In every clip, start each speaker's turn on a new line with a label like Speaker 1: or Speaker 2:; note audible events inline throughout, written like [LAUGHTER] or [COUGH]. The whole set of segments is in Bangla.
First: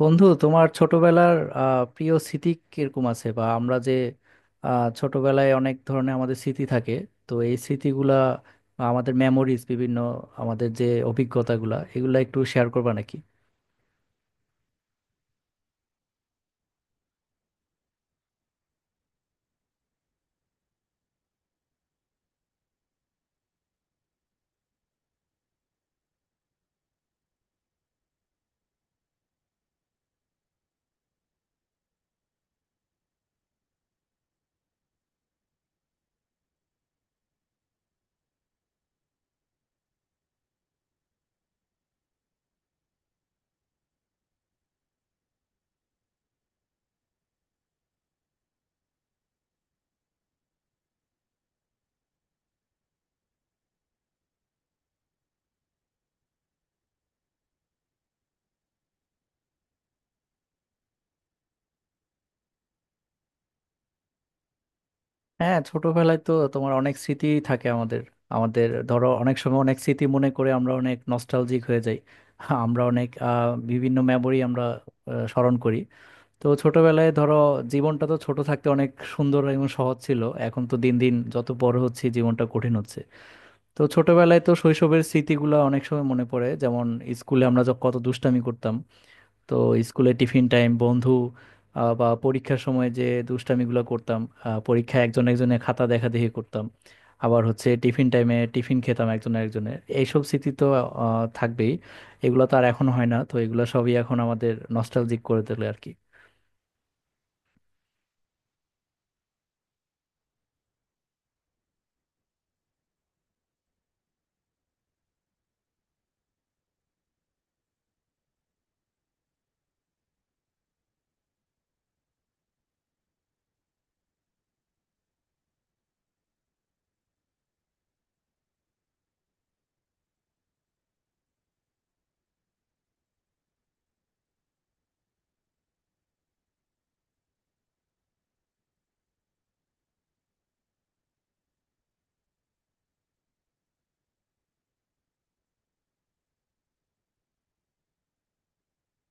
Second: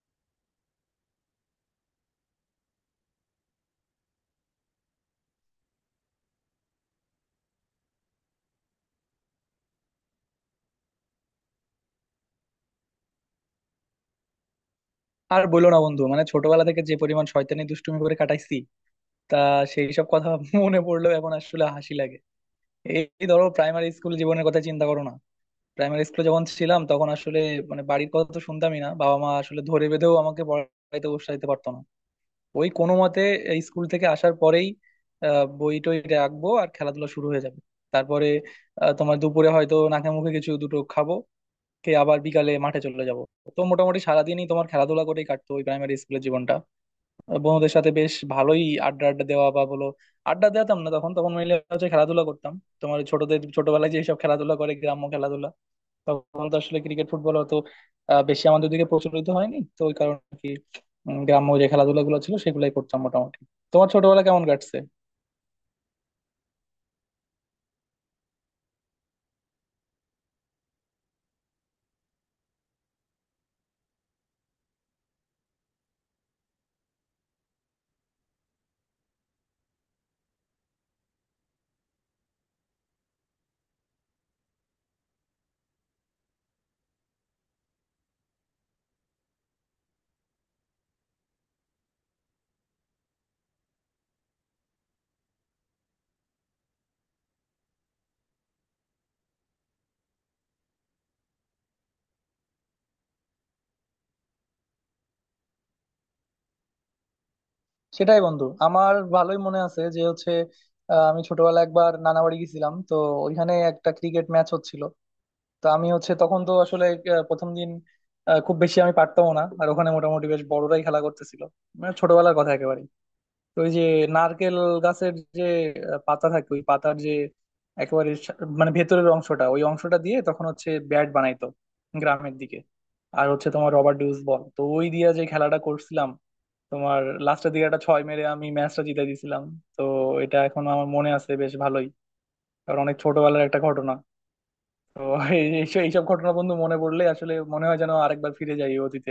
Speaker 1: বন্ধু তোমার ছোটবেলার প্রিয় স্মৃতি কিরকম আছে? বা আমরা যে ছোটবেলায় অনেক ধরনের আমাদের স্মৃতি থাকে, তো এই স্মৃতিগুলা বা আমাদের মেমোরিজ, বিভিন্ন আমাদের যে অভিজ্ঞতাগুলা, এগুলা একটু শেয়ার করবা নাকি?
Speaker 2: আর বইলো না বন্ধু, মানে ছোটবেলা থেকে যে পরিমাণ শয়তানি দুষ্টুমি করে কাটাইছি তা সেই সব কথা [LAUGHS] মনে পড়লেও এখন আসলে হাসি লাগে। এই এই ধরো প্রাইমারি স্কুল জীবনের কথা চিন্তা করো না। প্রাইমারি স্কুলে যখন ছিলাম তখন আসলে মানে বাড়ির কথা তো শুনতামই না, বাবা মা আসলে ধরে বেঁধেও আমাকে পড়াইতে বসাইতে পারতো না। ওই কোনো মতে এই স্কুল থেকে আসার পরেই বই টই রাখবো আর খেলাধুলা শুরু হয়ে যাবে। তারপরে তোমার দুপুরে হয়তো নাকে মুখে কিছু দুটো খাবো, খেয়ে আবার বিকালে মাঠে চলে যাবো। তো মোটামুটি সারাদিনই তোমার খেলাধুলা করেই কাটতো ওই প্রাইমারি স্কুলের জীবনটা। বন্ধুদের সাথে বেশ ভালোই আড্ডা আড্ডা দেওয়া বা বলো আড্ডা দিতাম না, তখন তখন মিলে হচ্ছে খেলাধুলা করতাম। তোমার ছোটদের ছোটবেলায় যেসব খেলাধুলা করে গ্রাম্য খেলাধুলা, তখন তো আসলে ক্রিকেট ফুটবল অত বেশি আমাদের দিকে প্রচলিত হয়নি, তো ওই কারণে আর কি। গ্রাম্য যে খেলাধুলা গুলো ছিল সেগুলাই করতাম মোটামুটি। তোমার ছোটবেলা কেমন কাটছে?
Speaker 1: হ্যাঁ, ছোটবেলায় তো তোমার অনেক স্মৃতি থাকে আমাদের। আমাদের ধরো অনেক সময় অনেক স্মৃতি মনে করে আমরা অনেক নস্টালজিক হয়ে যাই। আমরা অনেক বিভিন্ন মেমোরি আমরা স্মরণ করি। তো ছোটবেলায় ধরো জীবনটা তো ছোট থাকতে অনেক সুন্দর এবং সহজ ছিল। এখন তো দিন দিন যত বড় হচ্ছে জীবনটা কঠিন হচ্ছে। তো ছোটবেলায় তো শৈশবের স্মৃতিগুলো অনেক সময় মনে পড়ে, যেমন স্কুলে আমরা যখন কত দুষ্টামি করতাম। তো স্কুলে টিফিন টাইম বন্ধু, বা পরীক্ষার সময় যে দুষ্টামিগুলো করতাম। পরীক্ষায় একজন একজনের খাতা দেখাদেখি করতাম। আবার হচ্ছে টিফিন টাইমে টিফিন খেতাম একজন একজনের, এইসব স্মৃতি তো থাকবেই। এগুলো তো আর এখন হয় না, তো এগুলো সবই এখন আমাদের নস্টালজিক করে তোলে আর কি।
Speaker 2: সেটাই বন্ধু, আমার ভালোই মনে আছে যে হচ্ছে আমি ছোটবেলায় একবার নানা বাড়ি গেছিলাম তো, ওইখানে একটা ক্রিকেট ম্যাচ হচ্ছিল। তো আমি হচ্ছে তখন তো আসলে প্রথম দিন খুব বেশি আমি পারতাম না, আর ওখানে মোটামুটি বেশ বড়রাই খেলা করতেছিল। মানে ছোটবেলার কথা একেবারে, তো ওই যে নারকেল গাছের যে পাতা থাকে ওই পাতার যে একেবারে মানে ভেতরের অংশটা ওই অংশটা দিয়ে তখন হচ্ছে ব্যাট বানাইতো গ্রামের দিকে। আর হচ্ছে তোমার রবার ডিউস বল, তো ওই দিয়ে যে খেলাটা করছিলাম তোমার লাস্টের দিকে একটা ছয় মেরে আমি ম্যাচটা জিতে দিয়েছিলাম। তো এটা এখনো আমার মনে আছে বেশ ভালোই, কারণ অনেক ছোটবেলার একটা ঘটনা। তো এই- এইসব এইসব ঘটনা বন্ধু মনে পড়লে আসলে মনে হয় যেন আরেকবার ফিরে যাই এই অতীতে,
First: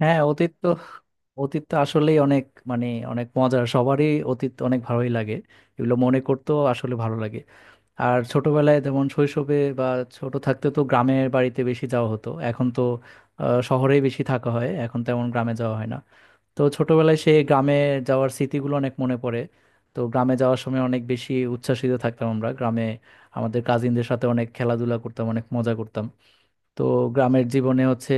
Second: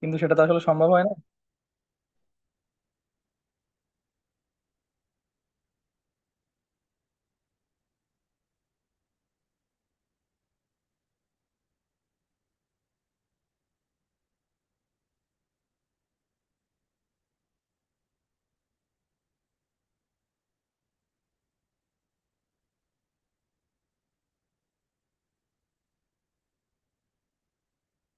Speaker 2: কিন্তু
Speaker 1: হ্যাঁ,
Speaker 2: সেটা তো
Speaker 1: অতীত
Speaker 2: আসলে
Speaker 1: তো
Speaker 2: সম্ভব হয় না।
Speaker 1: অতীত তো আসলেই অনেক মানে অনেক মজার, সবারই অতীত অনেক ভালোই লাগে। এগুলো মনে করতেও আসলে ভালো লাগে। আর ছোটবেলায় যেমন শৈশবে বা ছোট থাকতে তো গ্রামের বাড়িতে বেশি যাওয়া হতো, এখন তো শহরেই বেশি থাকা হয়, এখন তেমন গ্রামে যাওয়া হয় না। তো ছোটবেলায় সেই গ্রামে যাওয়ার স্মৃতিগুলো অনেক মনে পড়ে। তো গ্রামে যাওয়ার সময় অনেক বেশি উচ্ছ্বাসিত থাকতাম। আমরা গ্রামে আমাদের কাজিনদের সাথে অনেক খেলাধুলা করতাম, অনেক মজা করতাম। তো গ্রামের জীবনে হচ্ছে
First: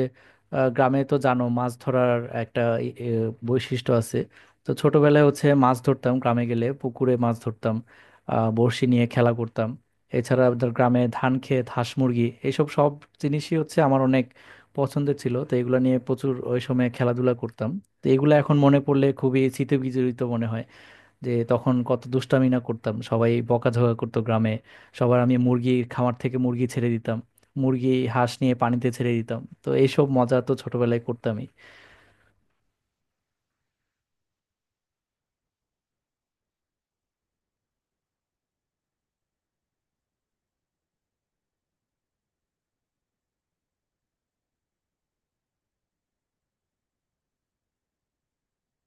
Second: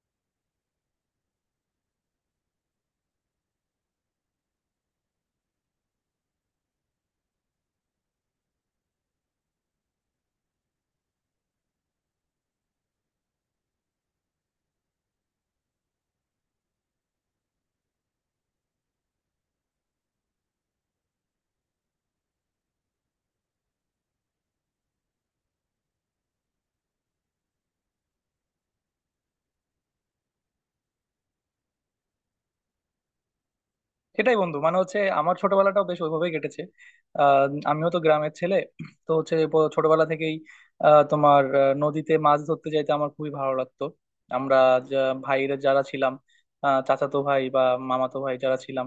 Speaker 1: গ্রামে তো জানো মাছ ধরার একটা ই- এ, বৈশিষ্ট্য আছে। তো ছোটবেলায় হচ্ছে মাছ ধরতাম, গ্রামে গেলে পুকুরে মাছ ধরতাম, বড়শি নিয়ে খেলা করতাম। এছাড়া আমাদের গ্রামে ধান খেত, হাঁস মুরগি, এইসব সব জিনিসই হচ্ছে আমার অনেক পছন্দের ছিল, তো এগুলো নিয়ে প্রচুর ওই সময় খেলাধুলা করতাম। তো এগুলো এখন মনে পড়লে খুবই স্মৃতিবিজড়িত মনে হয় যে তখন কত দুষ্টামি না করতাম, সবাই বকাঝকা করতো গ্রামে সবার। আমি মুরগির খামার থেকে মুরগি ছেড়ে দিতাম, মুরগি হাঁস নিয়ে পানিতে ছেড়ে দিতাম, তো এইসব মজা তো ছোটবেলায় করতামই।
Speaker 2: সেটাই বন্ধু, মানে হচ্ছে আমার ছোটবেলাটাও বেশ ওইভাবেই কেটেছে। আহ, আমিও তো গ্রামের ছেলে, তো হচ্ছে ছোটবেলা থেকেই তোমার নদীতে মাছ ধরতে যাইতে আমার খুবই ভালো লাগতো। আমরা ভাইরা যারা ছিলাম, চাচাতো ভাই বা মামাতো ভাই যারা ছিলাম,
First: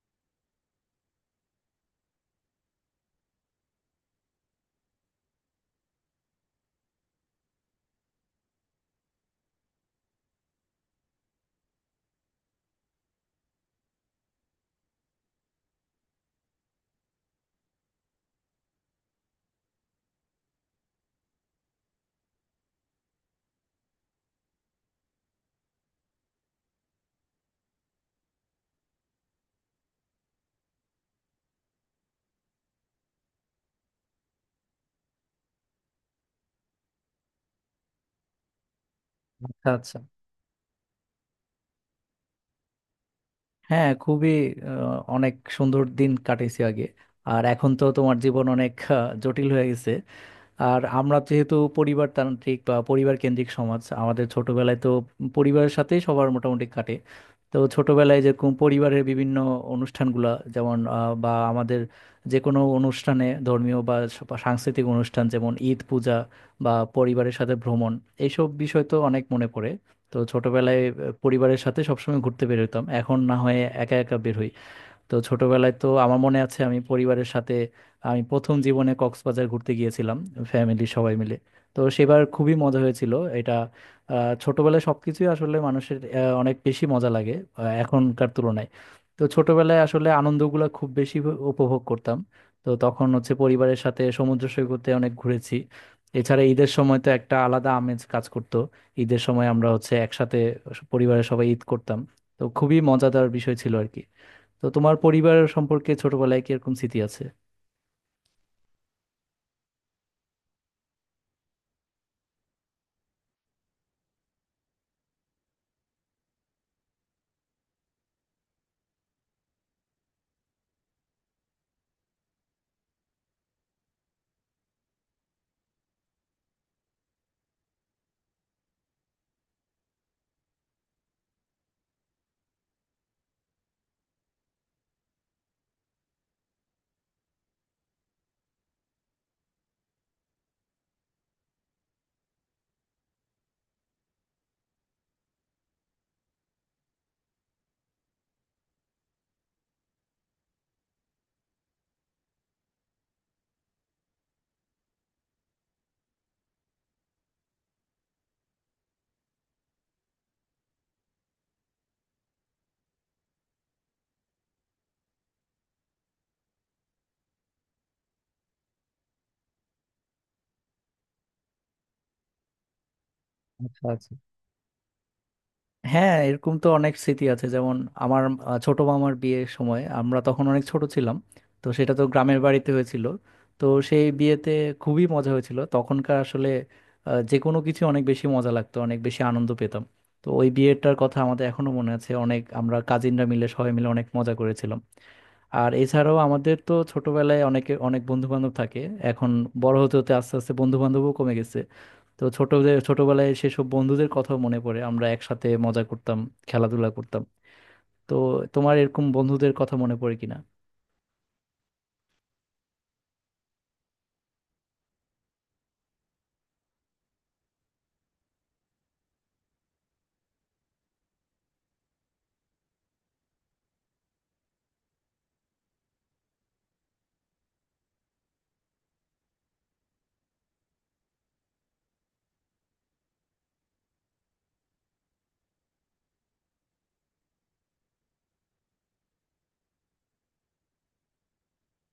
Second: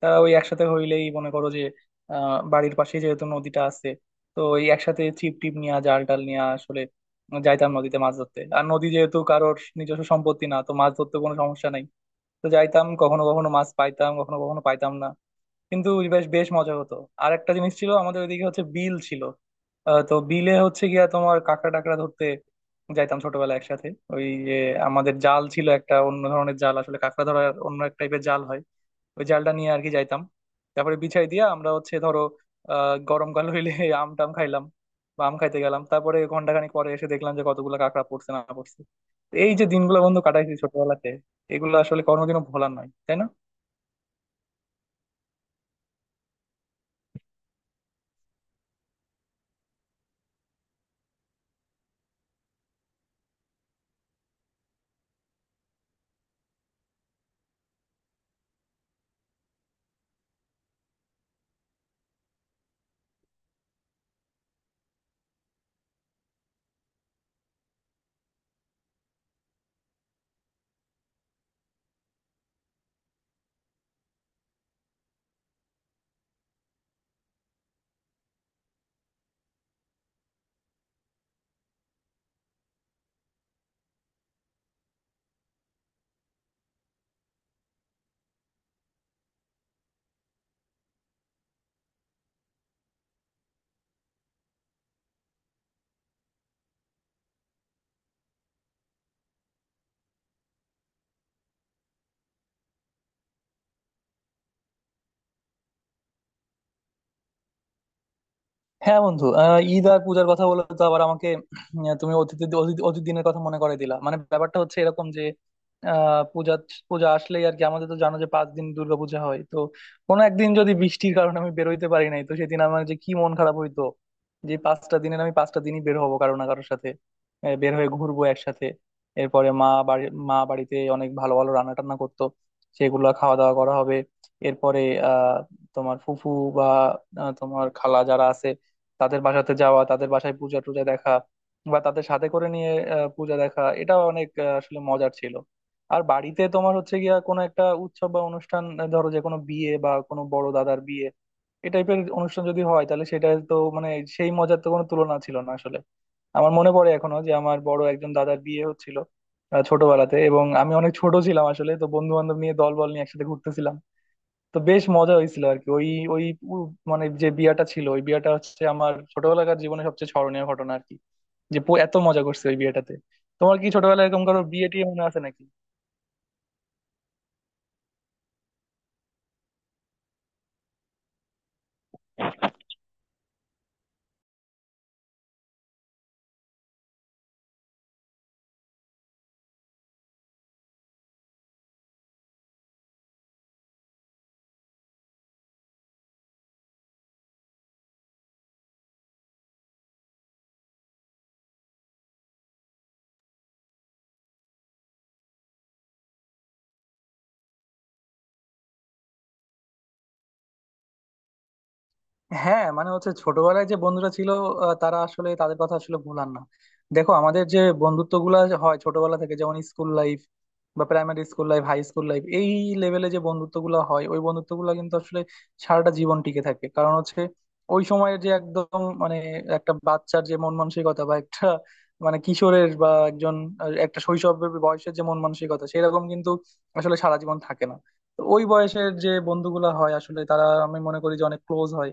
Speaker 2: তারা ওই একসাথে হইলেই মনে করো যে বাড়ির পাশে যেহেতু নদীটা আছে, তো ওই একসাথে ছিপ টিপ নিয়ে জাল টাল নিয়ে আসলে যাইতাম নদীতে মাছ ধরতে। আর নদী যেহেতু কারোর নিজস্ব সম্পত্তি না, তো মাছ ধরতে কোনো সমস্যা নাই। তো যাইতাম, কখনো কখনো মাছ পাইতাম কখনো কখনো পাইতাম না, কিন্তু বেশ বেশ মজা হতো। আর একটা জিনিস ছিল, আমাদের ওইদিকে হচ্ছে বিল ছিল। তো বিলে হচ্ছে গিয়া তোমার কাঁকড়া টাকড়া ধরতে যাইতাম ছোটবেলায় একসাথে। ওই যে আমাদের জাল ছিল একটা অন্য ধরনের জাল, আসলে কাঁকড়া ধরার অন্য এক টাইপের জাল হয়। ওই জালটা নিয়ে আর কি যাইতাম। তারপরে বিছাই দিয়া আমরা হচ্ছে ধরো গরমকাল হইলে [LAUGHS] আম টাম খাইলাম বা আম খাইতে গেলাম, তারপরে ঘন্টাখানেক পরে এসে দেখলাম যে কতগুলো কাঁকড়া পড়ছে না পড়ছে। তো এই যে
Speaker 1: আচ্ছা আচ্ছা।
Speaker 2: দিনগুলো বন্ধু কাটাইছি ছোটবেলাতে, এগুলো আসলে কোনোদিনও ভোলার নয় তাই না?
Speaker 1: হ্যাঁ, খুবই অনেক সুন্দর দিন কাটিয়েছি আগে। আর এখন তো তোমার জীবন অনেক জটিল হয়ে গেছে। আর আমরা যেহেতু পরিবারতান্ত্রিক বা পরিবার কেন্দ্রিক সমাজ, আমাদের ছোটবেলায় তো পরিবারের সাথেই সবার মোটামুটি কাটে। তো ছোটবেলায় যেরকম পরিবারের বিভিন্ন অনুষ্ঠানগুলা যেমন বা আমাদের যে কোনো অনুষ্ঠানে, ধর্মীয় বা সাংস্কৃতিক অনুষ্ঠান যেমন ঈদ, পূজা বা পরিবারের সাথে ভ্রমণ, এইসব বিষয় তো অনেক মনে পড়ে। তো ছোটবেলায় পরিবারের সাথে সবসময় ঘুরতে বের হতাম, এখন না হয়ে একা একা বের হই। তো ছোটবেলায় তো আমার মনে আছে আমি পরিবারের সাথে, আমি প্রথম জীবনে কক্সবাজার ঘুরতে গিয়েছিলাম ফ্যামিলি সবাই মিলে। তো সেবার খুবই মজা হয়েছিল। এটা ছোটবেলায় সবকিছুই আসলে মানুষের অনেক বেশি মজা লাগে এখনকার তুলনায়। তো ছোটবেলায় আসলে আনন্দগুলো খুব বেশি উপভোগ করতাম। তো তখন হচ্ছে পরিবারের সাথে সমুদ্র সৈকতে অনেক ঘুরেছি। এছাড়া ঈদের সময় তো একটা আলাদা আমেজ কাজ করতো। ঈদের সময় আমরা হচ্ছে একসাথে পরিবারের সবাই ঈদ করতাম। তো খুবই মজাদার বিষয় ছিল আর কি। তো তোমার পরিবার সম্পর্কে ছোটবেলায় কি এরকম স্মৃতি আছে?
Speaker 2: হ্যাঁ বন্ধু, ঈদ আর পূজার কথা বলে তো আবার আমাকে তুমি অতীত দিনের কথা মনে করে দিলা, মানে ব্যাপারটা হচ্ছে এরকম যে আহ পূজা পূজা আসলেই আর কি। আমাদের তো জানো যে 5 দিন দুর্গাপূজা হয়, তো কোনো একদিন যদি বৃষ্টির কারণে আমি বেরোইতে পারি নাই, তো সেদিন আমার যে কি মন খারাপ হইতো। যে 5টা দিনের আমি 5টা দিনই বের হবো কারো না কারোর সাথে, বের হয়ে ঘুরবো একসাথে। এরপরে মা বাড়িতে অনেক ভালো ভালো রান্না টান্না করতো, সেগুলো খাওয়া দাওয়া করা হবে। এরপরে আহ তোমার ফুফু বা তোমার খালা যারা আছে তাদের বাসাতে যাওয়া, তাদের বাসায় পূজা টুজা দেখা, বা তাদের সাথে করে নিয়ে পূজা দেখা, এটা অনেক আসলে মজার ছিল। আর বাড়িতে তোমার হচ্ছে গিয়া কোনো একটা উৎসব বা অনুষ্ঠান, ধরো যে কোনো বিয়ে বা কোনো বড় দাদার বিয়ে, এই টাইপের অনুষ্ঠান যদি হয় তাহলে সেটা তো মানে সেই মজার তো কোনো তুলনা ছিল না আসলে। আমার মনে পড়ে এখনো যে আমার বড় একজন দাদার বিয়ে হচ্ছিল ছোটবেলাতে, এবং আমি অনেক ছোট ছিলাম আসলে, তো বন্ধু বান্ধব নিয়ে দল বল নিয়ে একসাথে ঘুরতেছিলাম। তো বেশ মজা হয়েছিল আর কি, ওই ওই উ- মানে যে বিয়াটা ছিল ওই বিয়াটা হচ্ছে আমার ছোটবেলাকার জীবনে সবচেয়ে স্মরণীয় ঘটনা আর কি, যে এত মজা করছে ওই বিয়েটাতে। তোমার কি
Speaker 1: আচ্ছা
Speaker 2: ছোটবেলায়
Speaker 1: আচ্ছা।
Speaker 2: এরকম কারো বিয়ে টিয়ে মনে আছে নাকি?
Speaker 1: হ্যাঁ, এরকম তো অনেক স্মৃতি আছে, যেমন আমার ছোট মামার বিয়ের সময় আমরা তখন অনেক ছোট ছিলাম। তো সেটা তো গ্রামের বাড়িতে হয়েছিল। তো সেই বিয়েতে খুবই মজা হয়েছিল। তখনকার আসলে যে কোনো কিছু অনেক বেশি মজা লাগতো, অনেক বেশি আনন্দ পেতাম। তো ওই বিয়েটার কথা আমাদের এখনো মনে আছে, অনেক আমরা কাজিনরা মিলে সবাই মিলে অনেক মজা করেছিলাম। আর এছাড়াও আমাদের তো ছোটবেলায় অনেকে অনেক বন্ধু বান্ধব থাকে। এখন বড় হতে হতে আস্তে আস্তে বন্ধু বান্ধবও কমে গেছে। তো ছোটদের ছোটবেলায় সেসব বন্ধুদের কথা মনে পড়ে, আমরা একসাথে মজা করতাম, খেলাধুলা করতাম। তো তোমার এরকম বন্ধুদের কথা মনে পড়ে কিনা?
Speaker 2: হ্যাঁ মানে হচ্ছে ছোটবেলায় যে বন্ধুরা ছিল তারা আসলে তাদের কথা আসলে ভোলার না। দেখো, আমাদের যে বন্ধুত্ব গুলা হয় ছোটবেলা থেকে, যেমন স্কুল লাইফ বা primary school life, high school life, এই লেভেলে যে বন্ধুত্ব গুলা হয় ওই বন্ধুত্ব গুলা কিন্তু আসলে সারাটা জীবন টিকে থাকে। কারণ হচ্ছে ওই সময়ের যে একদম মানে একটা বাচ্চার যে মন মানসিকতা বা একটা মানে কিশোরের বা একজন একটা শৈশবের বয়সের যে মন মানসিকতা সেরকম কিন্তু আসলে সারা জীবন থাকে না। তো ওই বয়সের যে বন্ধুগুলা হয় আসলে তারা, আমি মনে করি যে অনেক ক্লোজ হয়।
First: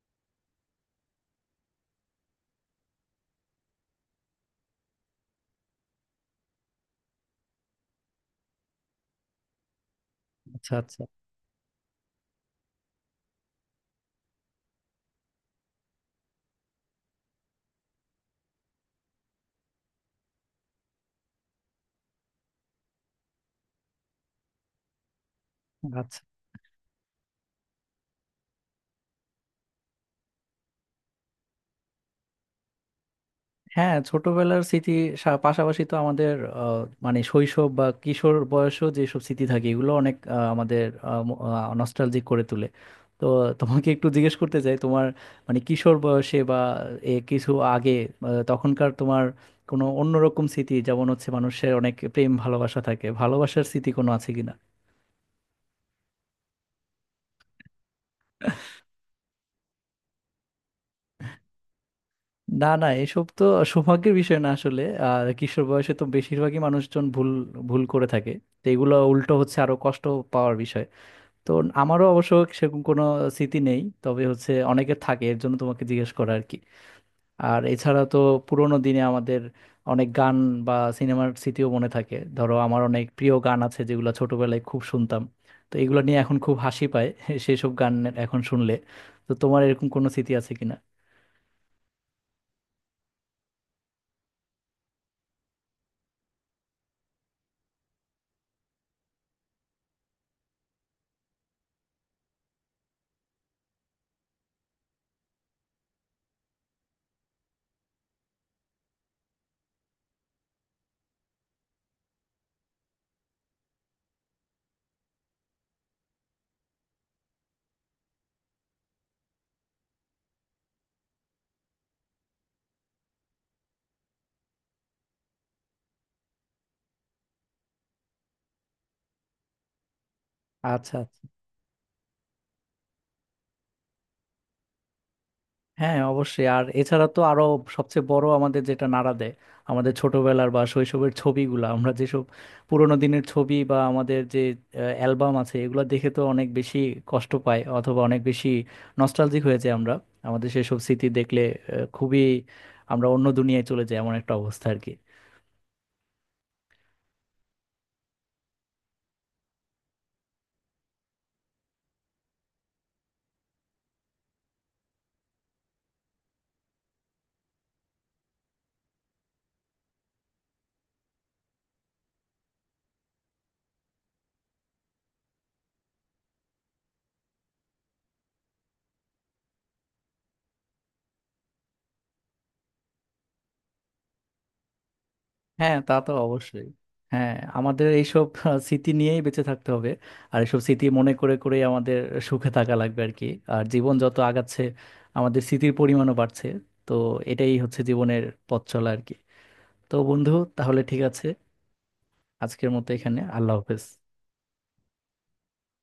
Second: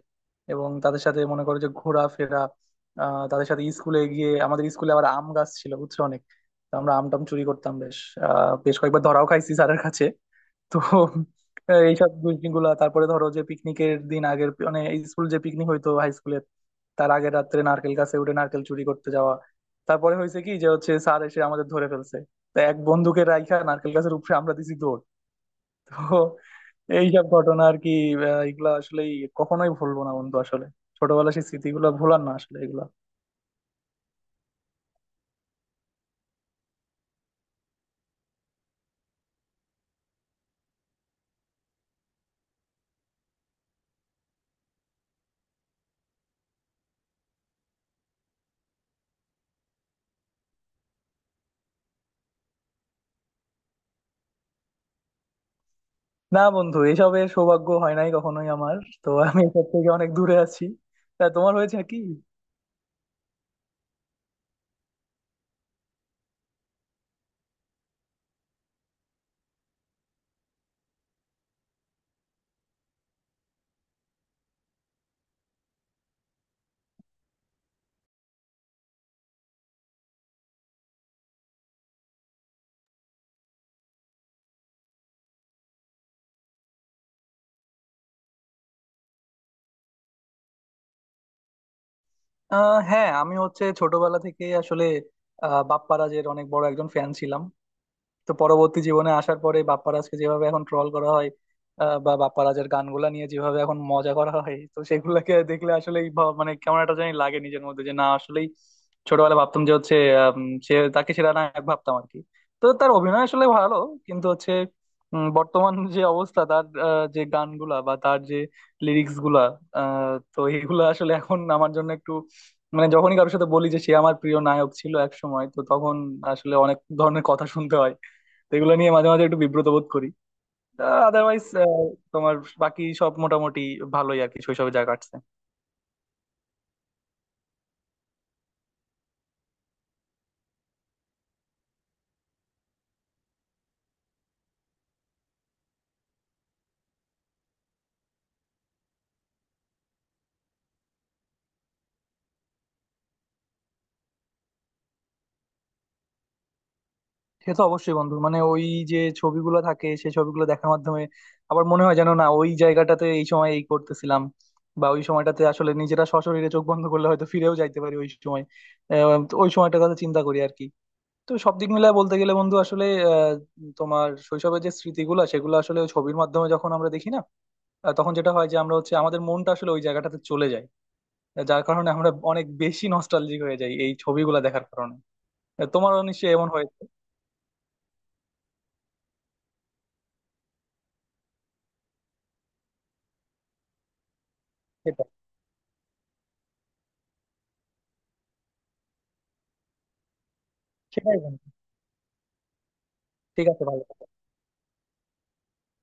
Speaker 2: এবং তাদের সাথে মনে করো যে ঘোরাফেরা, তাদের সাথে স্কুলে গিয়ে আমাদের স্কুলে আবার আম গাছ ছিল বুঝছো অনেক। তো আমরা আম টাম চুরি করতাম বেশ, বেশ কয়েকবার ধরাও খাইছি স্যারের কাছে।
Speaker 1: আচ্ছা
Speaker 2: তো
Speaker 1: আচ্ছা
Speaker 2: এইসব গুলা, তারপরে ধরো যে পিকনিকের দিন আগের, মানে স্কুল যে পিকনিক হইতো হাই স্কুলে তার আগের রাত্রে নারকেল গাছে উঠে নারকেল চুরি করতে যাওয়া। তারপরে হয়েছে কি যে হচ্ছে স্যার এসে আমাদের ধরে ফেলছে, তা এক বন্ধুকে রাইখা নারকেল গাছের উপরে আমরা দিছি দৌড়। তো
Speaker 1: আচ্ছা।
Speaker 2: এইসব ঘটনা আর কি, এগুলা আসলেই কখনোই ভুলবো না বন্ধু, আসলে ছোটবেলার সেই স্মৃতিগুলো ভোলার না আসলে এগুলা।
Speaker 1: হ্যাঁ, ছোটবেলার স্মৃতি পাশাপাশি তো আমাদের আহ, মানে শৈশব বা কিশোর বয়সেও যেসব স্মৃতি থাকে এগুলো অনেক আমাদের নস্টালজিক করে তোলে। তো তোমাকে একটু জিজ্ঞেস করতে চাই, তোমার মানে কিশোর বয়সে বা এ কিছু আগে তখনকার তোমার কোনো অন্যরকম স্মৃতি, যেমন হচ্ছে মানুষের অনেক প্রেম ভালোবাসা থাকে, ভালোবাসার স্মৃতি কোনো আছে কিনা?
Speaker 2: না বন্ধু, এসবের সৌভাগ্য হয় নাই কখনোই আমার, তো আমি এসব থেকে অনেক দূরে আছি। তা তোমার হয়েছে কি?
Speaker 1: না না, এসব তো সৌভাগ্যের বিষয় না আসলে। আর কিশোর বয়সে তো বেশিরভাগই মানুষজন ভুল ভুল করে থাকে। তো এগুলো উল্টো হচ্ছে আরো কষ্ট পাওয়ার বিষয়। তো আমারও অবশ্য সেরকম কোনো স্মৃতি নেই, তবে হচ্ছে অনেকের থাকে এর জন্য তোমাকে জিজ্ঞেস করা আর কি। আর এছাড়া তো পুরোনো দিনে আমাদের অনেক গান বা সিনেমার স্মৃতিও মনে থাকে। ধরো আমার অনেক প্রিয় গান আছে যেগুলো ছোটবেলায় খুব শুনতাম, তো এগুলো নিয়ে এখন খুব হাসি পায় [LAUGHS] সেসব গান এখন শুনলে। তো তোমার এরকম কোনো স্মৃতি আছে কিনা?
Speaker 2: হ্যাঁ, আমি হচ্ছে ছোটবেলা থেকে আসলে বাপ্পারাজের অনেক বড় একজন ফ্যান ছিলাম। তো পরবর্তী জীবনে আসার পরে বাপ্পারাজকে যেভাবে এখন ট্রল করা হয়, বা বাপ্পারাজের গানগুলা নিয়ে যেভাবে এখন মজা করা হয়, তো সেগুলোকে দেখলে আসলে মানে কেমন একটা জানি লাগে নিজের মধ্যে, যে না আসলেই ছোটবেলায় ভাবতাম যে হচ্ছে আম, সে তাকে সেরা নায়ক ভাবতাম আর কি। তো তার অভিনয় আসলে ভালো, কিন্তু হচ্ছে বর্তমান যে অবস্থা তার যে গানগুলা বা তার যে লিরিক্স গুলা, তো এগুলা আসলে এখন আমার জন্য একটু মানে যখনই কারোর সাথে বলি যে সে আমার প্রিয় নায়ক ছিল এক সময়, তো তখন আসলে অনেক ধরনের কথা শুনতে হয়। তো এগুলো নিয়ে মাঝে মাঝে একটু বিব্রত বোধ করি।
Speaker 1: আচ্ছা আচ্ছা।
Speaker 2: আদারওয়াইজ তোমার বাকি সব মোটামুটি ভালোই আর কি শৈশবে যা কাটছে।
Speaker 1: হ্যাঁ, অবশ্যই। আর এছাড়া তো আরো সবচেয়ে বড় আমাদের যেটা নাড়া দেয়, আমাদের ছোটবেলার বা শৈশবের ছবিগুলো, আমরা যেসব পুরোনো দিনের ছবি বা আমাদের যে অ্যালবাম আছে এগুলো দেখে তো অনেক বেশি কষ্ট পাই, অথবা অনেক বেশি নস্টালজিক হয়ে যাই আমরা। আমাদের সেসব স্মৃতি দেখলে খুবই আমরা অন্য দুনিয়ায় চলে যাই, এমন একটা অবস্থা আর কি।
Speaker 2: সে তো অবশ্যই বন্ধু, মানে ওই যে ছবিগুলো থাকে সেই ছবিগুলো দেখার মাধ্যমে আবার মনে হয় যেন না ওই জায়গাটাতে এই সময় এই করতেছিলাম বা ওই সময়টাতে, আসলে নিজেরা সশরীরে চোখ বন্ধ করলে হয়তো ফিরেও যাইতে পারি ওই সময়। তো ওই সময়টার কথা চিন্তা করি আর কি। তো সব দিক মিলায় বলতে গেলে বন্ধু আসলে আহ, তোমার শৈশবের যে স্মৃতিগুলো সেগুলো আসলে ওই ছবির মাধ্যমে যখন আমরা দেখি না, তখন যেটা হয় যে আমরা হচ্ছে আমাদের মনটা আসলে ওই জায়গাটাতে চলে যায়, যার কারণে আমরা অনেক বেশি নস্টালজিক হয়ে যাই এই ছবিগুলা দেখার কারণে।
Speaker 1: হ্যাঁ, তা
Speaker 2: তোমারও
Speaker 1: তো
Speaker 2: নিশ্চয়ই এমন
Speaker 1: অবশ্যই।
Speaker 2: হয়েছে।
Speaker 1: হ্যাঁ, আমাদের এইসব স্মৃতি নিয়েই বেঁচে থাকতে হবে। আর এইসব স্মৃতি মনে করে করে আমাদের সুখে থাকা লাগবে আর কি। আর জীবন যত আগাচ্ছে
Speaker 2: সেটাই
Speaker 1: আমাদের স্মৃতির পরিমাণও বাড়ছে। তো এটাই হচ্ছে জীবনের পথ চলা আর কি। তো বন্ধু, তাহলে ঠিক
Speaker 2: সেটাই
Speaker 1: আছে,
Speaker 2: বন্ধু,
Speaker 1: আজকের মতো এখানে
Speaker 2: ঠিক
Speaker 1: আল্লাহ
Speaker 2: আছে
Speaker 1: হাফেজ।
Speaker 2: ভালো থেকো।